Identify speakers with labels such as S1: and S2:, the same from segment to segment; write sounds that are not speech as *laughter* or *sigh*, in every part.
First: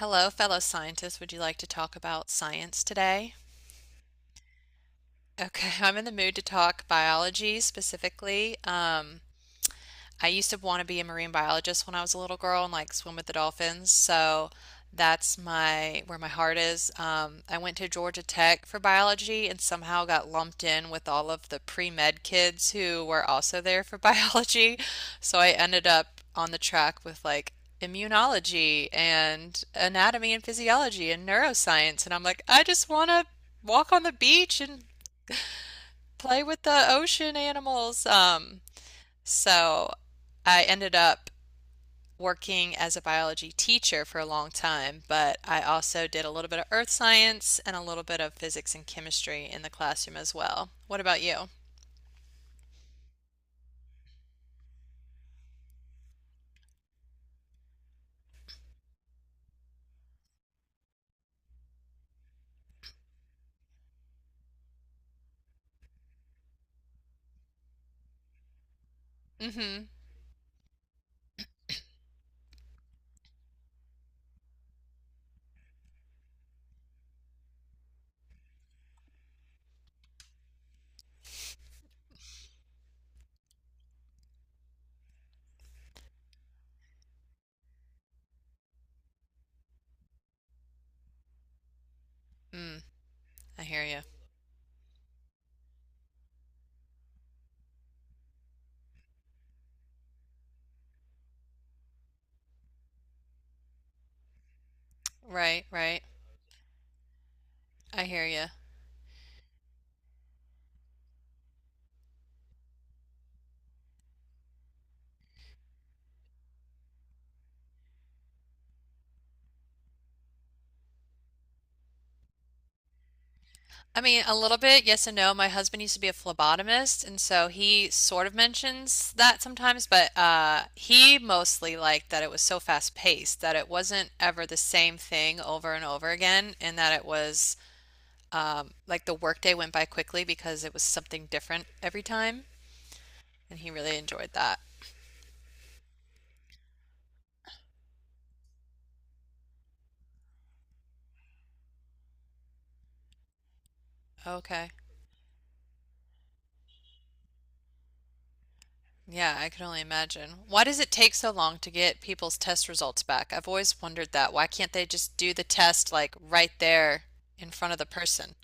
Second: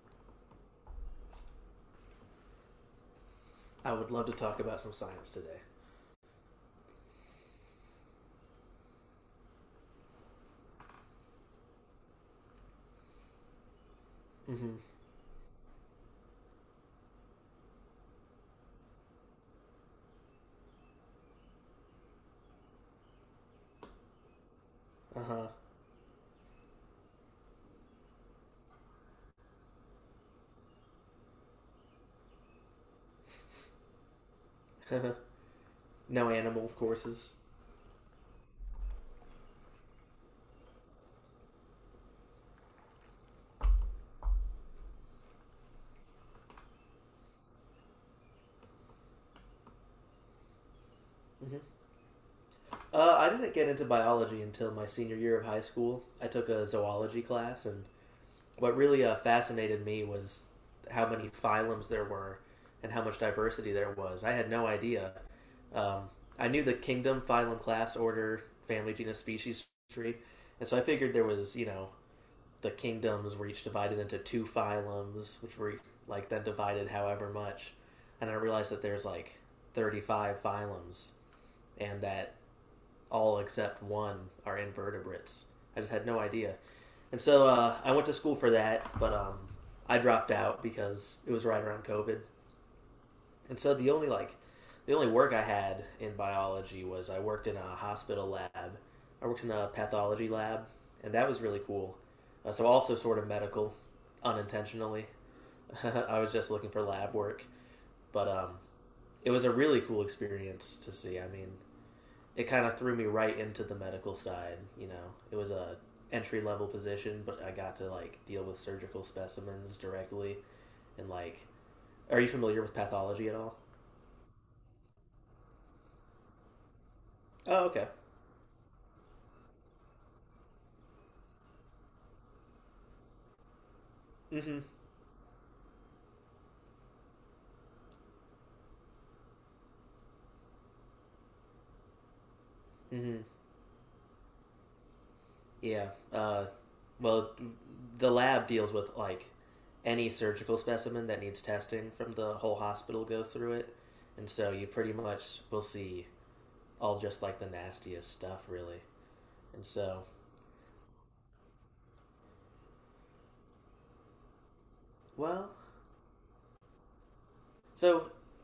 S1: Hello, fellow scientists. Would you like to talk about science today?
S2: I would love to talk about some science today.
S1: Okay, *laughs* I'm in the mood to talk biology specifically. I used to want to be a marine biologist when I was a little girl and like swim with the dolphins. So
S2: Mm-hmm.
S1: that's my where my heart is. I went to Georgia Tech for biology and somehow got lumped in with all of the pre-med kids who were also there for *laughs* biology.
S2: Uh
S1: So
S2: huh.
S1: I ended up on the track with like immunology and anatomy and physiology and neuroscience. And I'm like, I just want to walk on the beach and
S2: *laughs* No
S1: play with
S2: animal
S1: the
S2: courses.
S1: ocean animals. So I ended up working as a biology teacher for a long time, but I also did a little bit of earth science and a little bit of physics and chemistry in the classroom as well. What about you?
S2: Mm-hmm. I didn't get into biology until my senior year of high school. I took a zoology class, and what really fascinated me was how many phylums there were and how much diversity there was. I had no idea. Um, I knew the kingdom, phylum, class, order, family, genus, species
S1: Mm-hmm.
S2: tree, and so I figured there was, you know, the kingdoms were each divided into two phylums, which were like then divided however much. And I realized that there's like 35 phylums, and that all except one are invertebrates. I just had no idea. And so I went to school for that, but I dropped out because it was right around COVID.
S1: Mm,
S2: And
S1: I
S2: so
S1: hear you.
S2: the only work I had in biology was I worked in a hospital lab. I worked in a pathology lab, and that was really cool. So also sort of medical, unintentionally.
S1: Right,
S2: *laughs*
S1: right.
S2: I was just looking for lab work,
S1: I hear
S2: but
S1: you.
S2: it was a really cool experience to see. I mean, it kind of threw me right into the medical side. You know, it was a entry level position, but I got to like deal with surgical specimens directly. And like, are you familiar with pathology at all?
S1: I mean, a little bit, yes and no. My husband used to be a phlebotomist, and so
S2: Oh, okay.
S1: he sort of mentions that sometimes, but he mostly liked that it was so fast paced that it wasn't ever the
S2: Mm-hmm.
S1: same thing over and over again, and that it was like the workday went by quickly because it was something different every time,
S2: Mm-hmm.
S1: and he really enjoyed that.
S2: Yeah. Uh, well, the lab deals with like any surgical specimen that needs testing from the whole hospital goes through it, and so you
S1: Okay.
S2: pretty much will see all just like the nastiest stuff, really.
S1: Yeah, I
S2: And
S1: can only imagine. Why does it take so long to get people's test results back? I've always wondered that. Why can't they just do the
S2: well,
S1: test like right there in front of the
S2: so
S1: person?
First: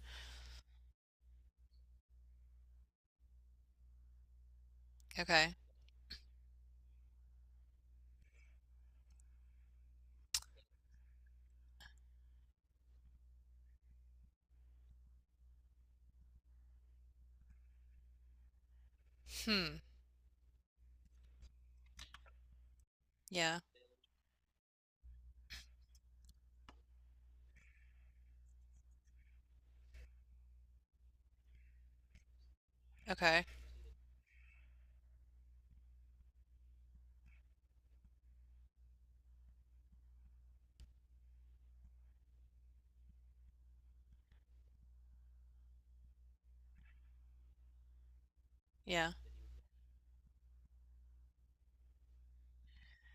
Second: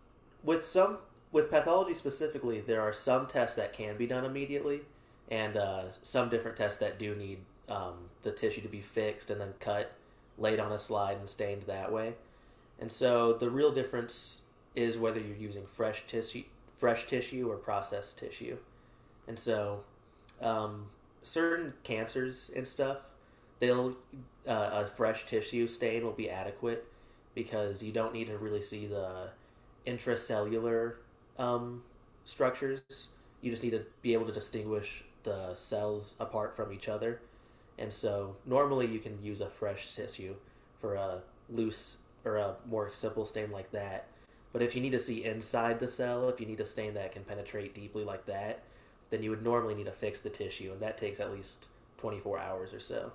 S2: with some with pathology specifically, there are some tests that can be done immediately, and
S1: Okay.
S2: some different tests that do need um, the tissue to be fixed and then cut, laid on a slide and stained that way. And so the real difference is whether you're using fresh tissue or processed tissue. And
S1: Hmm.
S2: so um, certain cancers and stuff,
S1: Yeah.
S2: they'll a fresh tissue stain will be adequate because you don't need to really see the intracellular um, structures.
S1: Okay.
S2: You just need to be able to distinguish the cells apart from each other. And so normally you can use a fresh tissue for a loose or a more simple stain like that. But if you need to see inside the cell, if you need a stain that can penetrate deeply like that,
S1: Yeah.
S2: then you would normally need to fix the tissue, and that takes at least 24 hours or so.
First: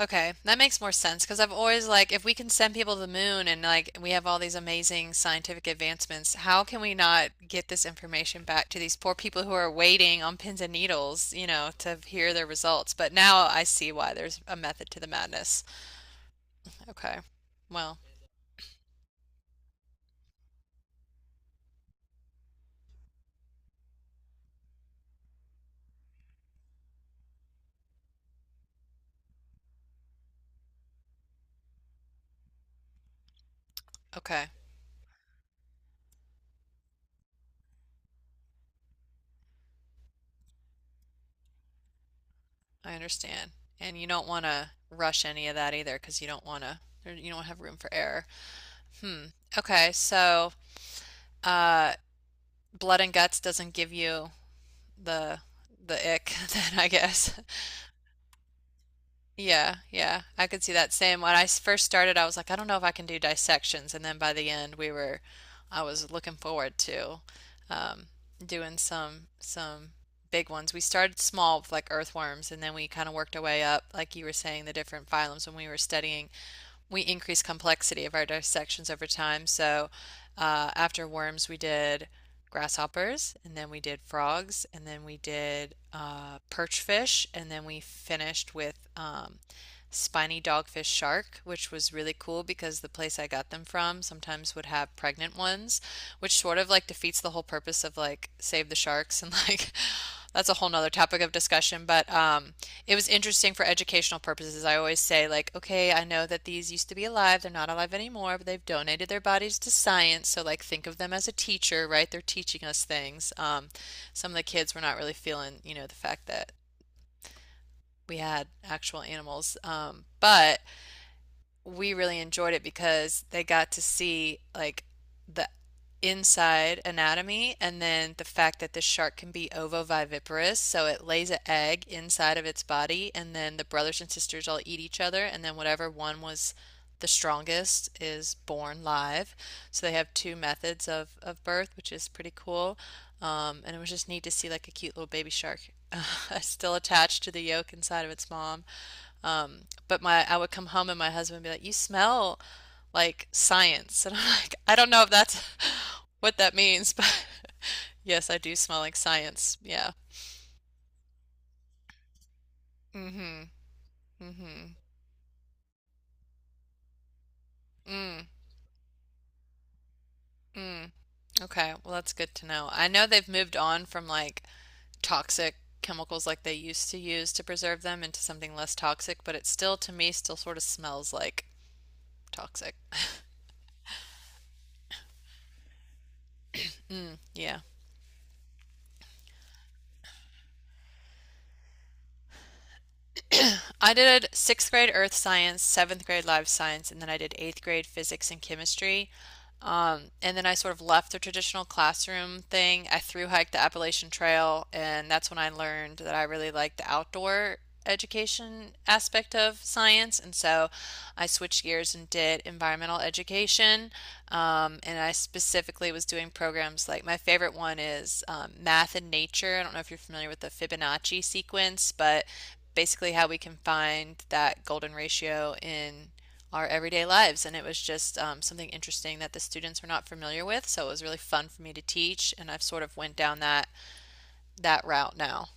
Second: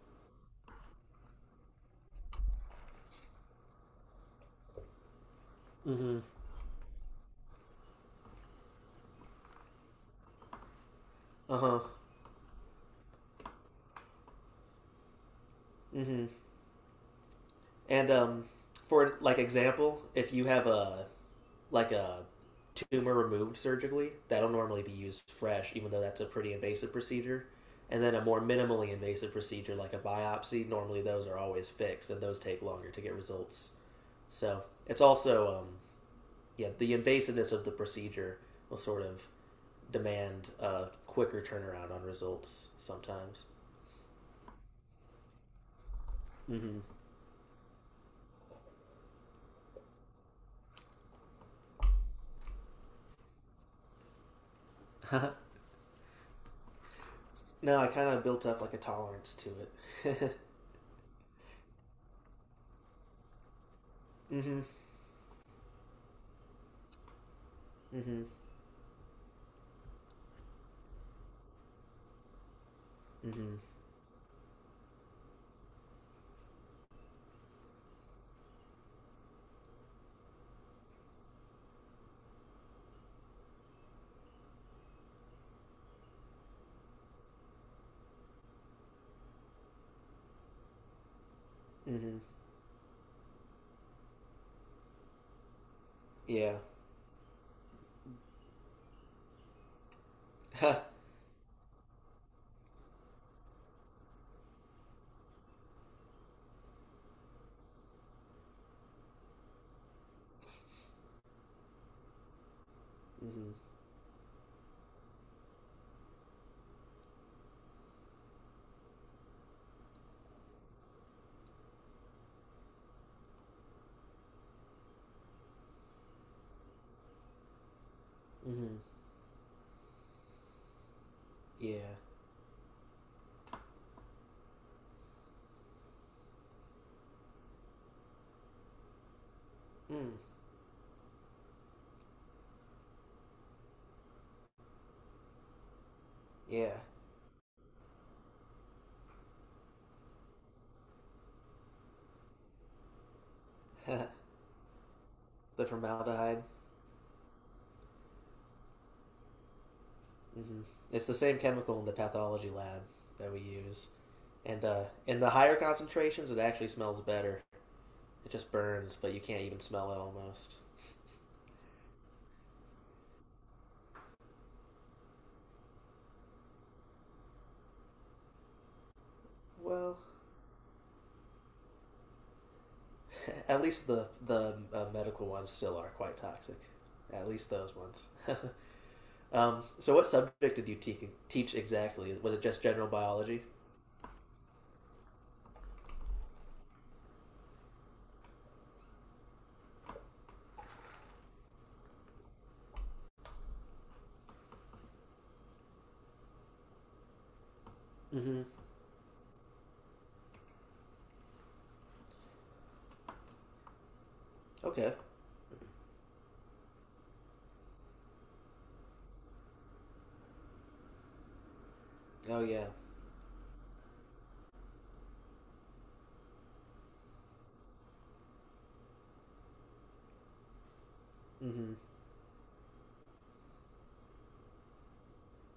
S1: Okay, that makes more sense because I've always like, if we can send people to the moon and like we have all these amazing scientific
S2: Mm-hmm.
S1: advancements, how can we not get this information back to these poor people who are waiting on pins and needles, you
S2: Uh
S1: know,
S2: huh.
S1: to hear their results? But now I see why there's a method to the madness.
S2: Mm hmm.
S1: Okay, well,
S2: And For like example, if you have a like a tumor removed surgically. That'll normally be used fresh, even though that's a pretty invasive procedure. And then a more minimally invasive procedure like a biopsy, normally those are always fixed and those take longer to get results.
S1: okay,
S2: So it's also, yeah, the invasiveness of the procedure will sort of demand a quicker turnaround on results
S1: I
S2: sometimes.
S1: understand. And you don't want to rush any of that either because
S2: Mm-hmm.
S1: you don't have room for error. Hmm. Okay, so uh, blood and guts doesn't give you the
S2: *laughs*
S1: the ick *laughs* then I guess. *laughs*
S2: No, I kind of built up like a tolerance to
S1: Yeah, yeah.
S2: it.
S1: I could see that same. When I first started, I was like, I don't know if I can do dissections, and then by
S2: *laughs*
S1: the
S2: Mm-hmm.
S1: end, I was looking forward to um,
S2: Mm-hmm.
S1: doing some big ones. We started small with like earthworms, and then we kind of worked our
S2: Mm-hmm.
S1: way up, like you were saying, the different phylums when we were studying we increase complexity of our dissections over time. So after worms, we did grasshoppers, and then we did frogs, and then we did perch fish, and then we finished with spiny dogfish shark, which was really
S2: Mm-hmm.
S1: cool because the place I got them from sometimes would have pregnant ones, which
S2: Yeah.
S1: sort of like defeats the whole purpose of like save the sharks and like *laughs* that's a
S2: *laughs*
S1: whole
S2: Mm-hmm.
S1: nother topic of discussion. But it was interesting for educational purposes. I always say like, okay, I know that these used to be alive, they're not alive anymore, but they've donated their bodies to science, so like think of them as a teacher, right? They're teaching us things. Some of the kids were not really feeling, you know, the fact that we had actual animals. But we really enjoyed it because they got to see like the inside anatomy and then the fact that
S2: Mm-hmm.
S1: the shark can be ovoviviparous, so it lays an
S2: Yeah.
S1: egg inside of its body and then the brothers and sisters all eat each other and then whatever one was the strongest is born live. So they
S2: Mm.
S1: have two methods of birth, which is pretty cool. And it was just neat to see like a cute little baby shark *laughs* still
S2: Yeah.
S1: attached to the yolk inside of its mom. Um, but my I would come home and my husband would be like, "You smell like science." *laughs* And I'm
S2: *laughs*
S1: like, "I don't know if that's
S2: The
S1: *laughs* what
S2: formaldehyde.
S1: that means, but *laughs* yes, I do smell like science." Yeah.
S2: Hmm. It's the same chemical in the pathology lab that we
S1: Mm-hmm.
S2: use. And
S1: Mm-hmm.
S2: in the higher concentrations, it actually smells better.
S1: Mm.
S2: It just burns, but you can't even smell it almost.
S1: Mm. Okay. Well, that's good to know. I know they've moved on from like toxic chemicals like they used to use to preserve them into something less toxic, but it still to
S2: Well,
S1: me still sort of smells like toxic. *laughs*
S2: *laughs* at least the medical ones still are quite toxic. At least
S1: Yeah.
S2: those ones. *laughs* So, what subject did teach exactly? Was it just general biology?
S1: I did sixth grade earth science, seventh grade life science, and then I did eighth grade physics and chemistry. And then I sort of left the traditional classroom thing. I thru hiked the Appalachian Trail, and that's when I learned that I really liked the outdoor
S2: Mm-hmm.
S1: education aspect of science. And so I switched gears and did environmental education.
S2: Okay.
S1: And I specifically was doing programs like my favorite one is math and nature. I don't know if you're familiar with the Fibonacci sequence, but
S2: Oh yeah.
S1: basically how we can find that golden ratio in our everyday lives. And it was just something interesting that the students were not familiar with. So it was really fun for me
S2: Hmm.
S1: to teach, and I've sort of went down that route now.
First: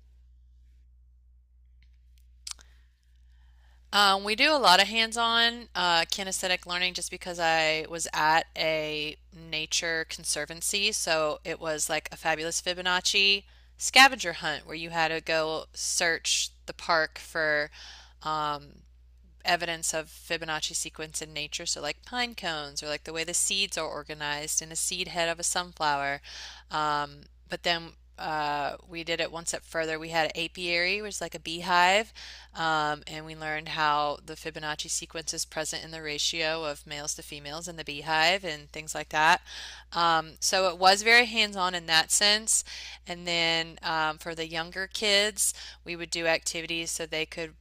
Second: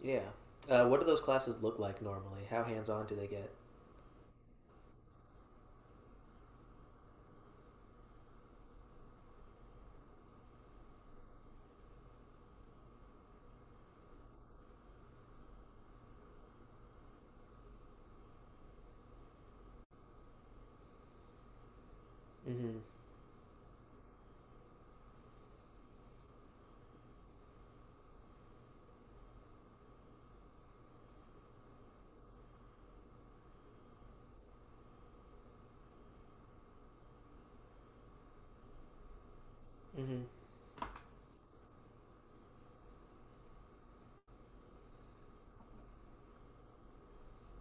S2: Yeah. What do those classes look like normally? How hands on do they get?
S1: We do a lot of hands-on kinesthetic learning just because I was at a nature conservancy, so it was like a fabulous Fibonacci scavenger hunt where you had to go search the park for um, evidence of Fibonacci sequence in nature. So, like pine
S2: Mm hmm.
S1: cones, or like the way the seeds are organized in a seed head of a sunflower. Um, but then we did it one step further. We had an apiary, which is like a beehive, and we learned how the Fibonacci sequence is present in the ratio of males to females in the beehive and things like that.
S2: Mm
S1: So it was very hands on in that sense. And then for the younger kids, we would do activities so they could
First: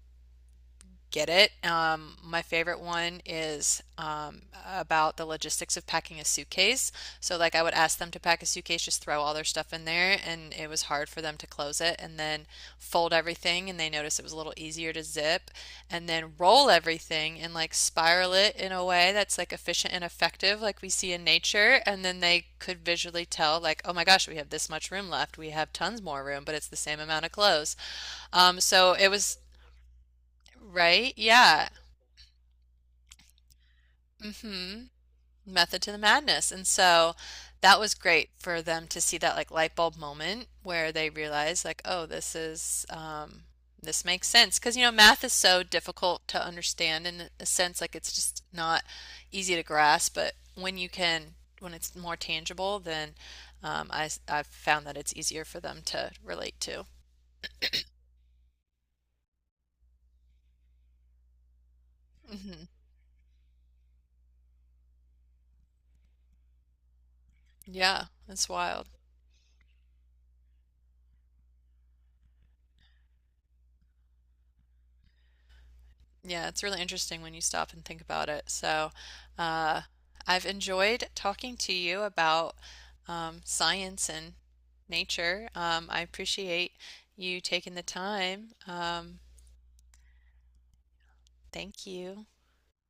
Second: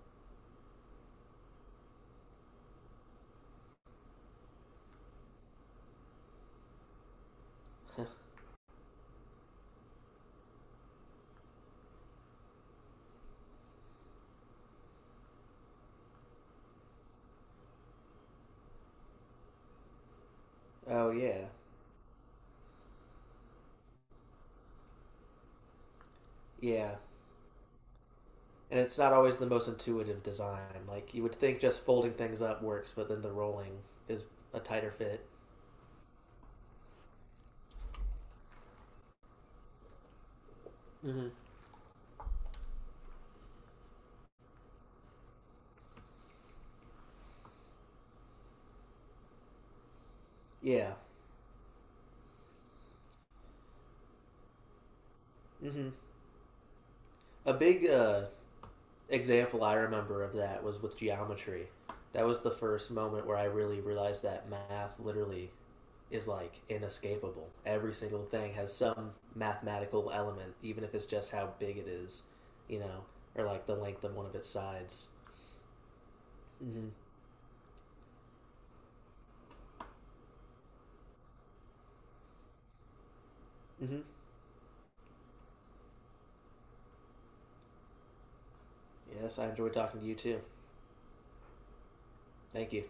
S1: get it. My favorite one is about the logistics of packing a suitcase. So, like, I would ask
S2: hmm.
S1: them to pack a suitcase, just throw all their stuff in there, and it was hard for them to close it, and then fold everything, and they noticed it was a little easier to zip, and then roll everything and like spiral it in a way that's like efficient and effective, like we
S2: *laughs* Oh,
S1: see in
S2: yeah.
S1: nature, and then they could visually tell, like, oh my gosh, we have this much room left, we have tons more room, but it's the
S2: Yeah.
S1: same amount of clothes.
S2: And
S1: So
S2: it's not
S1: it
S2: always
S1: was.
S2: the most intuitive design.
S1: Right?
S2: Like, you would think
S1: Yeah.
S2: just folding things up works, but then the rolling is a
S1: hmm
S2: tighter fit.
S1: Method to the madness. And so that was great for them to see that like light bulb moment where they
S2: Mm hmm.
S1: realize like, oh, this is this makes sense. Because you know, math is so difficult to understand in a sense, like it's just not easy to grasp, but when you
S2: Yeah.
S1: can when it's more tangible, then I've found that it's easier for them
S2: Mm-hmm.
S1: to relate to.
S2: A big example I remember of that was with geometry. That was the
S1: Hmm
S2: first moment where I really realized that math literally is like inescapable. Every
S1: Yeah,
S2: single
S1: that's
S2: thing has
S1: wild.
S2: some mathematical element, even if it's just how big it is, you know, or like the length of one of its sides.
S1: Yeah, it's really
S2: Mm-hmm.
S1: interesting when you stop and think about it. So, uh, I've enjoyed talking to you about
S2: Mm-hmm.
S1: science and nature. I appreciate you taking the time.
S2: Yes, I enjoyed talking to you too.
S1: Thank you.
S2: Thank you.